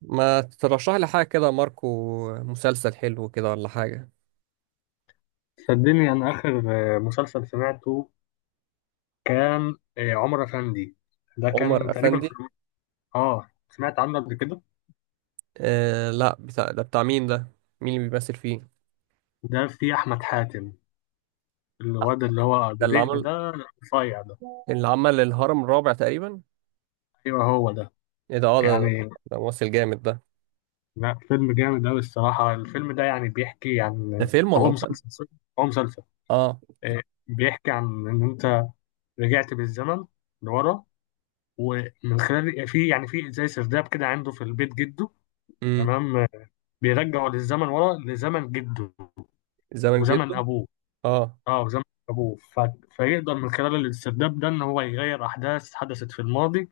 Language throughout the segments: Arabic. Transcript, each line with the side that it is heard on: right: ما ترشح لي حاجة كده، ماركو؟ مسلسل حلو كده ولا حاجة؟
left: صدقني أنا آخر مسلسل سمعته كان، عمر أفندي. ده
right: عمر
left: كان تقريبا في.
right: أفندي؟
left: آه، سمعت عنه قبل كده.
right: آه، لا، بتاع ده بتاع مين ده؟ مين اللي بيمثل فيه؟
left: ده في أحمد حاتم، الواد اللي هو
right: ده
left: أبو
right: اللي
left: دقن
right: عمل،
left: ده، رفيع ده.
right: اللي عمل الهرم الرابع تقريبا؟
left: أيوه هو ده.
right: ايه ده، اه ده،
left: يعني
right: ده ممثل جامد ده.
left: لا، فيلم جامد أوي الصراحة. الفيلم ده يعني بيحكي
right: ده
left: عن.
right: فيلم ولا
left: هو
right: مسلسل؟
left: مسلسل سوري. هو مسلسل،
right: اه.
left: آه، بيحكي عن إن أنت رجعت بالزمن لورا، ومن خلال في زي سرداب كده عنده في البيت جده.
right: امم
left: تمام، بيرجعه للزمن ورا، لزمن جده
right: زمن جده.
left: وزمن ابوه.
right: اه.
left: اه، وزمن ابوه. فيقدر من خلال الاسترداد ده ان هو يغير احداث حدثت في الماضي.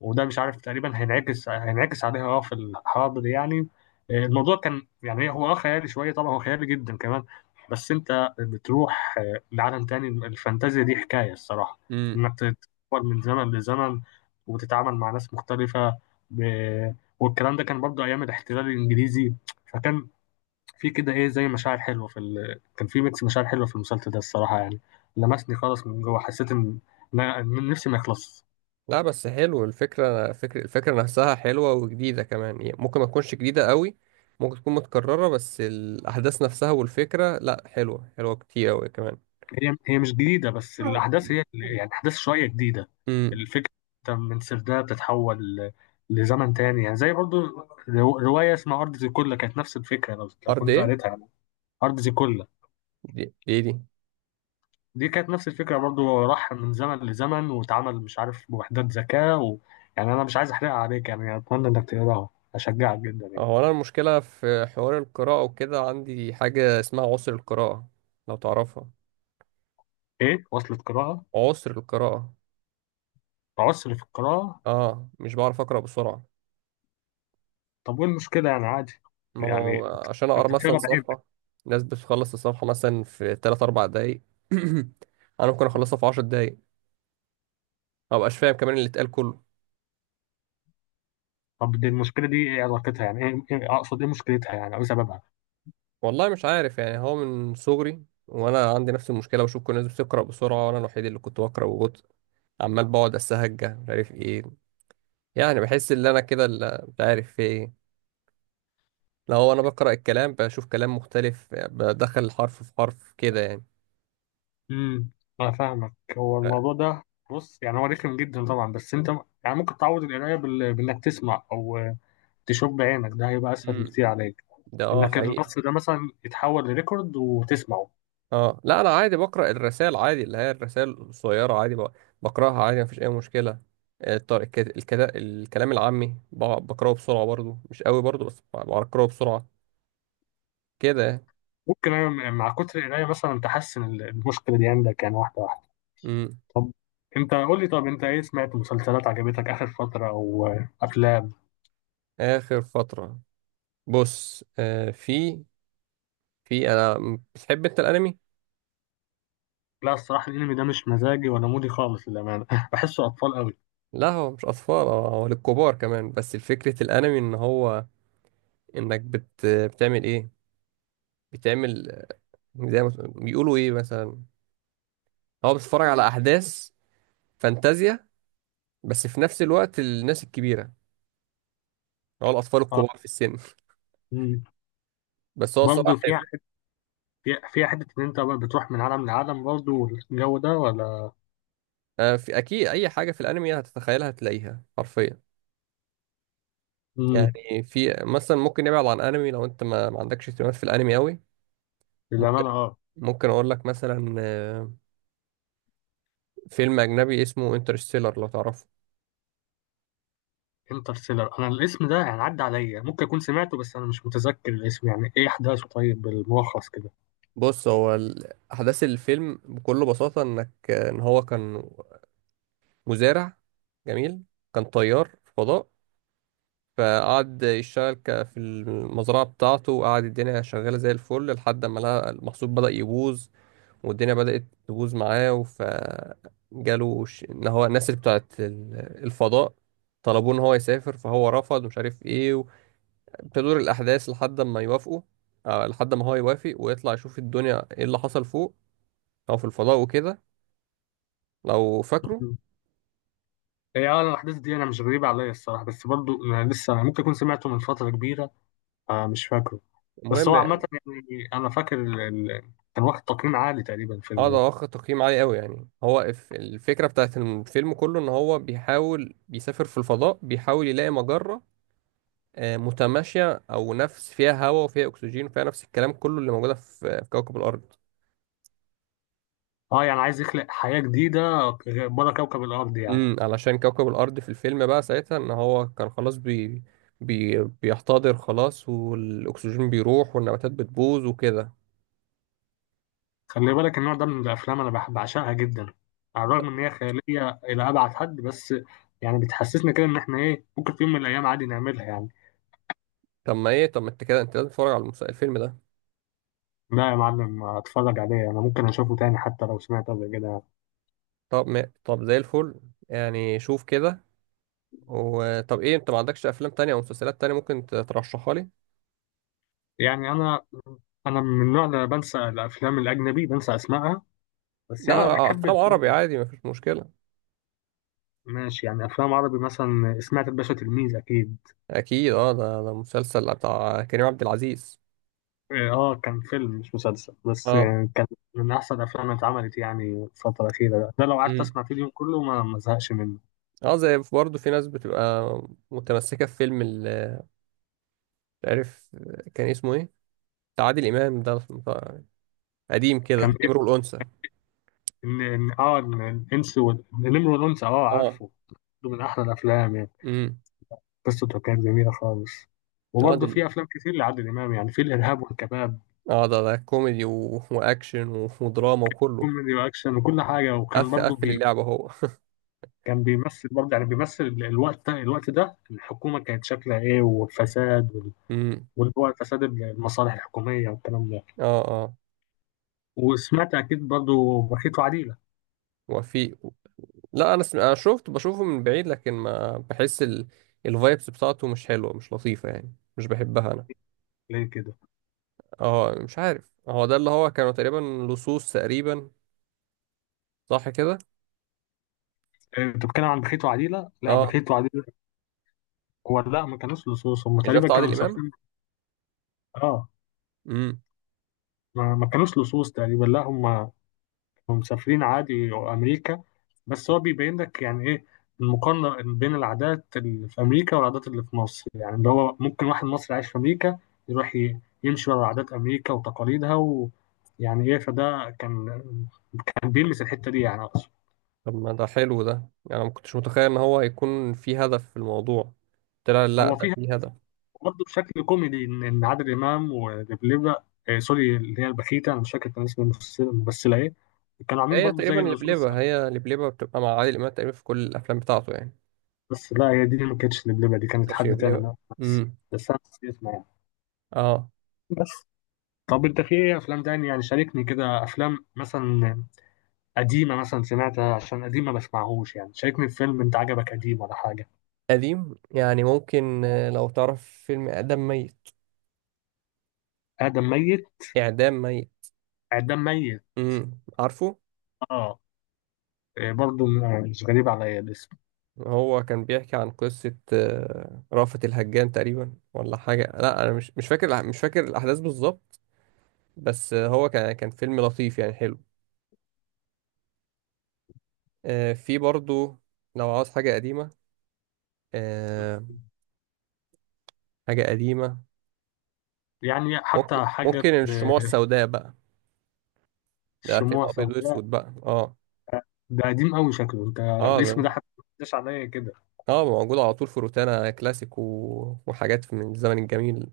left: وده مش عارف تقريبا هينعكس عليها اه في الحاضر يعني. الموضوع كان يعني هو اه خيالي شويه، طبعا هو خيالي جدا كمان. بس انت بتروح لعالم تاني. الفانتازيا دي حكايه الصراحه،
right: امم،
left: انك تتحول من زمن لزمن وتتعامل مع ناس مختلفه ب... والكلام ده كان برضه ايام الاحتلال الانجليزي. فكان في كده ايه، زي مشاعر حلوه في كان في ميكس مشاعر حلوه في المسلسل ده الصراحه يعني. لمسني خالص من جوه، حسيت ان إن نفسي ما يخلص.
right: لا، بس حلو فكرة الفكرة نفسها حلوة وجديدة كمان، يعني ممكن ما تكونش جديدة قوي. ممكن تكون متكررة، بس الأحداث نفسها والفكرة، لا، حلوة، حلوة كتير أوي كمان.
left: هي مش جديده، بس الاحداث يعني احداث شويه جديده.
right: مم.
left: الفكره، أنت من سرداب لزمن تاني، يعني زي برضو روايه اسمها ارض زيكولا. كانت نفس الفكره، لو
right: ارض
left: كنت
right: ايه؟
left: قريتها يعني. ارض زيكولا
right: دي.
left: دي كانت نفس الفكره برضو. راح من زمن لزمن، واتعمل مش عارف بوحدات ذكاء و... يعني انا مش عايز احرقها عليك، يعني اتمنى انك تقراها، اشجعك جدا يعني.
right: هو انا المشكله في حوار القراءه وكده، عندي حاجه اسمها عسر القراءه، لو تعرفها.
left: ايه وصلة قراءة؟
right: عسر القراءه.
left: عسر في القراءة؟
right: اه، مش بعرف اقرا بسرعه.
left: طب وايه المشكلة يعني؟ عادي.
right: ما هو
left: يعني
right: عشان اقرا
left: انت
right: مثلا
left: بتقرا
right: صفحه،
left: بعينك.
right: الناس بتخلص الصفحه مثلا في 3 4 دقايق. انا ممكن اخلصها في 10 دقايق. ما بقاش فاهم كمان اللي اتقال كله.
left: طب دي المشكلة دي ايه علاقتها يعني ايه، اقصد ايه مشكلتها يعني او إيه سببها؟
right: والله مش عارف، يعني هو من صغري وانا عندي نفس المشكله، بشوف كل الناس بتقرا بسرعه وانا الوحيد اللي كنت بقرا ببطء. عمال بقعد اسهج، مش عارف ايه. يعني بحس ان انا كده مش عارف في ايه. لو انا بقرا الكلام بشوف كلام مختلف، بدخل حرف في حرف كده يعني.
left: امم انا فاهمك. هو الموضوع ده، بص، يعني هو رخم جدا طبعا، بس انت يعني ممكن تعوض القراية بانك تسمع او تشوف بعينك. ده هيبقى اسهل
right: امم.
left: بكتير عليك.
right: ده اه،
left: انك
right: حقيقي.
left: النص ده مثلا يتحول لريكورد وتسمعه.
right: اه، لا، انا عادي بقرا الرسائل عادي، اللي هي الرسائل القصيره عادي، بقراها عادي، مفيش اي مشكله. الكلام العامي بقراه بسرعه برضو، مش قوي برضو، بس بقراه بسرعه كده يعني.
left: ممكن انا مع كتر القراية مثلا تحسن المشكلة دي عندك يعني، واحدة واحدة.
right: امم
left: طب انت قول لي، طب انت ايه سمعت مسلسلات عجبتك اخر فترة، او افلام؟
right: اخر فتره. بص، في، في انا بتحب انت الانمي؟
left: لا الصراحة، الانمي ده مش مزاجي ولا مودي خالص للأمانة. بحسه اطفال قوي.
right: لا، هو مش اطفال، هو للكبار كمان، بس الفكرة الانمي ان هو، انك بتعمل ايه، بتعمل، زي ما بيقولوا ايه مثلا، هو بتتفرج على احداث فانتازيا، بس في نفس الوقت الناس الكبيرة، هو الاطفال
left: اه.
right: الكبار في السن.
left: مم.
right: بس هو
left: برضه
right: صراحة
left: فيها
right: حلو.
left: حتة، فيها حتة ان انت بقى بتروح من عالم لعالم برضه، والجو ده، ولا؟
right: في اكيد اي حاجة في الانمي هتتخيلها هتلاقيها حرفيا.
left: مم.
right: يعني في مثلا، ممكن نبعد عن انمي لو انت ما عندكش اهتمامات في الانمي قوي. ممكن
left: للأمانة اه.
right: ممكن اقول لك مثلا فيلم اجنبي اسمه انترستيلر، لو تعرفه.
left: انترستيلر، انا الاسم ده يعني عدى عليا. ممكن اكون سمعته، بس انا مش متذكر الاسم يعني ايه احداثه. طيب بالملخص كده.
right: بص، هو احداث الفيلم بكل بساطه انك ان هو كان مزارع جميل، كان طيار في فضاء، فقعد يشتغل في المزرعه بتاعته، وقعد الدنيا شغاله زي الفل لحد ما لقى المحصول بدا يبوظ، والدنيا بدات تبوظ معاه، فجاله ان هو الناس اللي بتاعت الفضاء طلبوه ان هو يسافر، فهو رفض ومش عارف ايه، تدور الاحداث لحد ما يوافقوا، لحد ما هو يوافق ويطلع يشوف الدنيا ايه اللي حصل فوق او في الفضاء وكده، لو فاكره.
left: مم. هي اه الاحداث دي انا مش غريبة عليا الصراحة، بس برضه انا لسه ممكن اكون سمعته من فترة كبيرة. آه مش فاكره. بس
right: المهم
left: هو عامة،
right: يعني.
left: يعني أنا فاكر كان واخد تقييم عالي تقريبا
right: اه،
left: الفيلم
right: ده
left: ده.
right: واخد تقييم عالي قوي، يعني هو الفكره بتاعت الفيلم كله ان هو بيحاول بيسافر في الفضاء، بيحاول يلاقي مجره متماشيه، او نفس فيها هواء وفيها اكسجين وفيها نفس الكلام كله اللي موجوده في كوكب الارض.
left: اه، يعني عايز يخلق حياة جديدة بره كوكب الأرض يعني.
right: علشان كوكب الارض في الفيلم بقى ساعتها ان هو كان خلاص بي بي بيحتضر خلاص، والاكسجين بيروح والنباتات بتبوظ وكده.
left: خلي بالك، النوع ده من الأفلام أنا بحب أعشقها جدا. على الرغم إن هي خيالية إلى أبعد حد، بس يعني بتحسسنا كده إن إحنا إيه، ممكن في يوم من الأيام عادي نعملها يعني.
right: طب ما ايه، طب ما انت كده انت لازم تتفرج على الفيلم ده.
left: لا يا معلم، أتفرج عليه. أنا ممكن أشوفه تاني حتى لو سمعت قبل كده.
right: طب ما... طب زي الفل. يعني شوف كده. وطب ايه، انت ما عندكش افلام تانية او مسلسلات تانية ممكن ترشحها لي؟
left: يعني أنا من النوع اللي بنسى الأفلام الأجنبي، بنسى أسمائها. بس
right: لا،
left: يعني أنا بحب
right: افلام عربي
left: الزومبي.
right: عادي مفيش مشكلة.
left: ماشي، يعني افلام عربي، مثلا سمعت الباشا تلميذ اكيد.
right: اكيد، اه، ده مسلسل بتاع كريم عبد العزيز.
left: اه، كان فيلم مش مسلسل، بس
right: اه.
left: يعني كان من احسن الافلام اللي اتعملت يعني الفتره الاخيره. ده, ده لو قعدت
right: امم.
left: اسمع فيه اليوم كله ما ازهقش منه.
right: اه، زي برضه في ناس بتبقى متمسكة في فيلم مش عارف كان اسمه ايه، بتاع عادل امام ده قديم
left: كان
right: كده،
left: إيه؟
right: امرؤ الانثى.
left: ان ان اه إن الانس النمر والانثى، اه
right: اه.
left: عارفه. ده من احلى الافلام يعني.
right: امم.
left: قصته كانت جميله خالص.
right: اه، ده،
left: وبرضه في افلام كتير لعادل امام، يعني في الارهاب والكباب.
right: اه، ده كوميدي واكشن ودراما وكله.
left: كوميدي واكشن وكل حاجه، وكان
right: قفل
left: برضه
right: قفل اللعبة هو.
left: كان بيمثل برضه يعني، بيمثل الوقت ده، الوقت ده الحكومه كانت شكلها ايه والفساد،
right: امم.
left: واللي هو فساد المصالح الحكومية والكلام ده.
right: اه، اه،
left: وسمعت أكيد برضو بخيت وعديلة.
right: وفي، لا، انا شفت بشوفه من بعيد، لكن ما بحس الفايبس بتاعته مش حلوه، مش لطيفه، يعني مش بحبها انا.
left: ليه كده؟
right: اه، مش عارف، هو ده اللي هو كانوا تقريبا لصوص تقريبا. صح كده؟
left: أنت بتتكلم عن بخيت وعديلة. لا،
right: اه.
left: بخيت وعديلة هو لا، ما كانوش لصوص، هم
right: مش ده
left: تقريبا
right: بتاع
left: كانوا
right: عادل امام؟
left: مسافرين. اه،
right: امم
left: ما كانوش لصوص تقريبا. لا، هم مسافرين عادي أمريكا. بس هو بيبين لك يعني إيه المقارنة بين العادات اللي في أمريكا والعادات اللي في مصر، يعني اللي هو ممكن واحد مصري عايش في أمريكا يروح يمشي ورا عادات أمريكا وتقاليدها، ويعني إيه. فده كان، كان بيلمس الحتة دي يعني.
right: طب ما ده حلو ده يعني، أنا ما كنتش متخيل ان هو هيكون في هدف في الموضوع. طلع، لا،
left: هو
right: ده
left: فيها
right: في هدف.
left: برضه بشكل كوميدي، ان إن عادل امام ودبليبة، آه سوري اللي هي البخيتة، انا مش فاكر كان اسم الممثلة، الممثلة ايه. كانوا عاملين
right: هي
left: برضه
right: تقريبا
left: زي اللصوص.
right: لبلبة، هي لبلبة بتبقى مع عادل امام تقريبا في كل الافلام بتاعته يعني.
left: بس لا، هي دي ما كانتش دبليبة، دي كانت
right: ماشي،
left: حد تاني.
right: لبلبة.
left: أنا بس
right: امم.
left: بس انا نسيت اسمها يعني.
right: اه.
left: بس طب انت في ايه افلام تاني يعني، شاركني كده افلام مثلا قديمة مثلا سمعتها، عشان قديمة ما بسمعهوش. يعني شاركني في فيلم انت عجبك قديم ولا حاجة.
right: قديم يعني، ممكن لو تعرف فيلم إعدام ميت.
left: ادم ميت؟
right: إعدام ميت.
left: ادم ميت؟
right: امم، عارفه.
left: اه، برضه مش غريب عليا الاسم.
right: هو كان بيحكي عن قصة رأفت الهجان تقريبا ولا حاجة. لا، أنا مش فاكر الأحداث بالظبط. بس هو كان فيلم لطيف يعني، حلو. في برضو، لو عاوز حاجة قديمة، آه، حاجة قديمة،
left: يعني حتى
right: ممكن
left: حاجة.
right: ممكن الشموع السوداء بقى. ده فيلم
left: الشموع
right: أبيض
left: سوداء؟
right: وأسود بقى، اه.
left: ده قديم قوي شكله، انت
right: اه، ده،
left: الاسم ده حتى ما عداش عليا كده.
right: اه، موجود على طول في روتانا كلاسيك وحاجات من الزمن الجميل.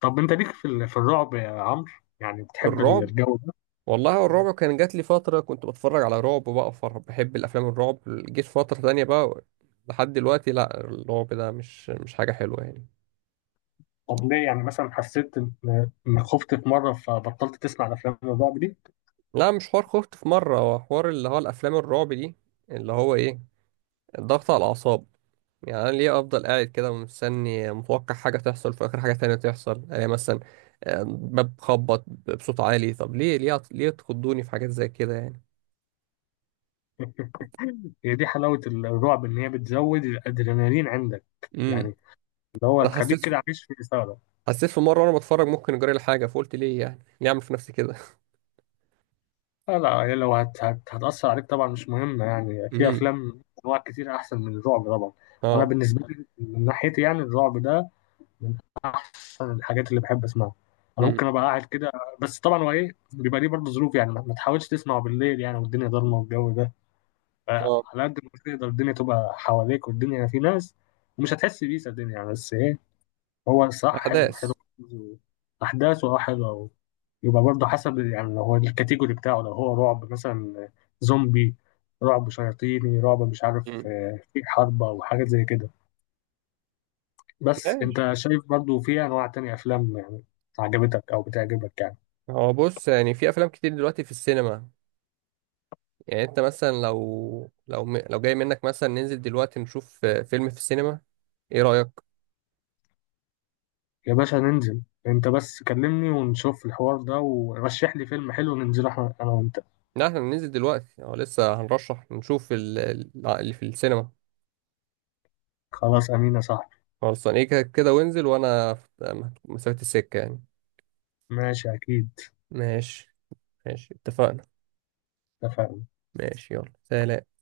left: طب انت ليك في في الرعب يا عمرو؟ يعني بتحب
right: الرعب؟
left: الجو ده؟
right: والله، هو الرعب كان جات لي فترة كنت بتفرج على رعب بقى، بحب الأفلام الرعب، جيت فترة تانية بقى. لحد دلوقتي، لا، الرعب ده مش حاجة حلوة يعني.
left: طب ليه يعني، مثلا حسيت انك خفت في مره فبطلت تسمع افلام الرعب دي؟
right: لا، مش حوار خفت في مرة، هو حوار اللي هو الأفلام الرعب دي، اللي هو إيه، الضغط على الأعصاب. يعني أنا ليه أفضل قاعد كده ومستني متوقع حاجة تحصل، في آخر حاجة تانية تحصل، يعني مثلا باب خبط بصوت عالي، طب ليه، ليه تخضوني في حاجات زي كده يعني.
left: هي دي حلاوه الرعب، ان هي بتزود الادرينالين عندك، يعني
right: امم.
left: اللي هو
right: أنا
left: تخليك كده
right: حسيت،
left: عايش في اثاره.
right: في مره وانا بتفرج ممكن اجري لي حاجه، فقلت ليه، يعني ليه اعمل في نفسي كده.
left: لا يعني لو هت هت هتاثر عليك طبعا مش مهم، يعني في
right: امم.
left: افلام انواع كتير احسن من الرعب طبعا. انا
right: اه.
left: بالنسبه لي من ناحيتي، يعني الرعب ده من احسن الحاجات اللي بحب اسمعها. انا ممكن
right: امم.
left: ابقى قاعد كده. بس طبعا هو ايه، بيبقى ليه برضه ظروف، يعني ما تحاولش تسمعه بالليل يعني، والدنيا ضلمه والجو ده.
right: اه.
left: فعلى قد ما تقدر الدنيا تبقى حواليك والدنيا في ناس، ومش هتحس بيه صدقني يعني. بس ايه، هو الصراحه حلو حلو.
right: احداث.
left: احداثه اه حلوه. يبقى برضه حسب يعني، لو هو الكاتيجوري بتاعه لو هو رعب مثلا، زومبي، رعب شياطيني، رعب مش عارف،
right: امم.
left: في حرب او حاجات زي كده. بس انت
right: ماشي.
left: شايف برضو في انواع تانية افلام يعني عجبتك او بتعجبك يعني؟
right: هو بص، يعني في افلام كتير دلوقتي في السينما، يعني انت مثلا لو لو جاي منك مثلا ننزل دلوقتي نشوف فيلم في السينما، ايه رايك؟
left: يا باشا ننزل. انت بس كلمني ونشوف الحوار ده ورشح لي فيلم حلو ننزله احنا انا وانت.
right: لا، احنا ننزل دلوقتي، اه، لسه هنرشح نشوف اللي في السينما.
left: خلاص امين يا صاحبي.
right: خلصان، ايه كده كده، وانزل وانا في مسافه السكه يعني.
left: ماشي اكيد.
right: ماشي. ماشي، اتفقنا.
left: اتفقنا.
right: ماشي، يلا، سلام.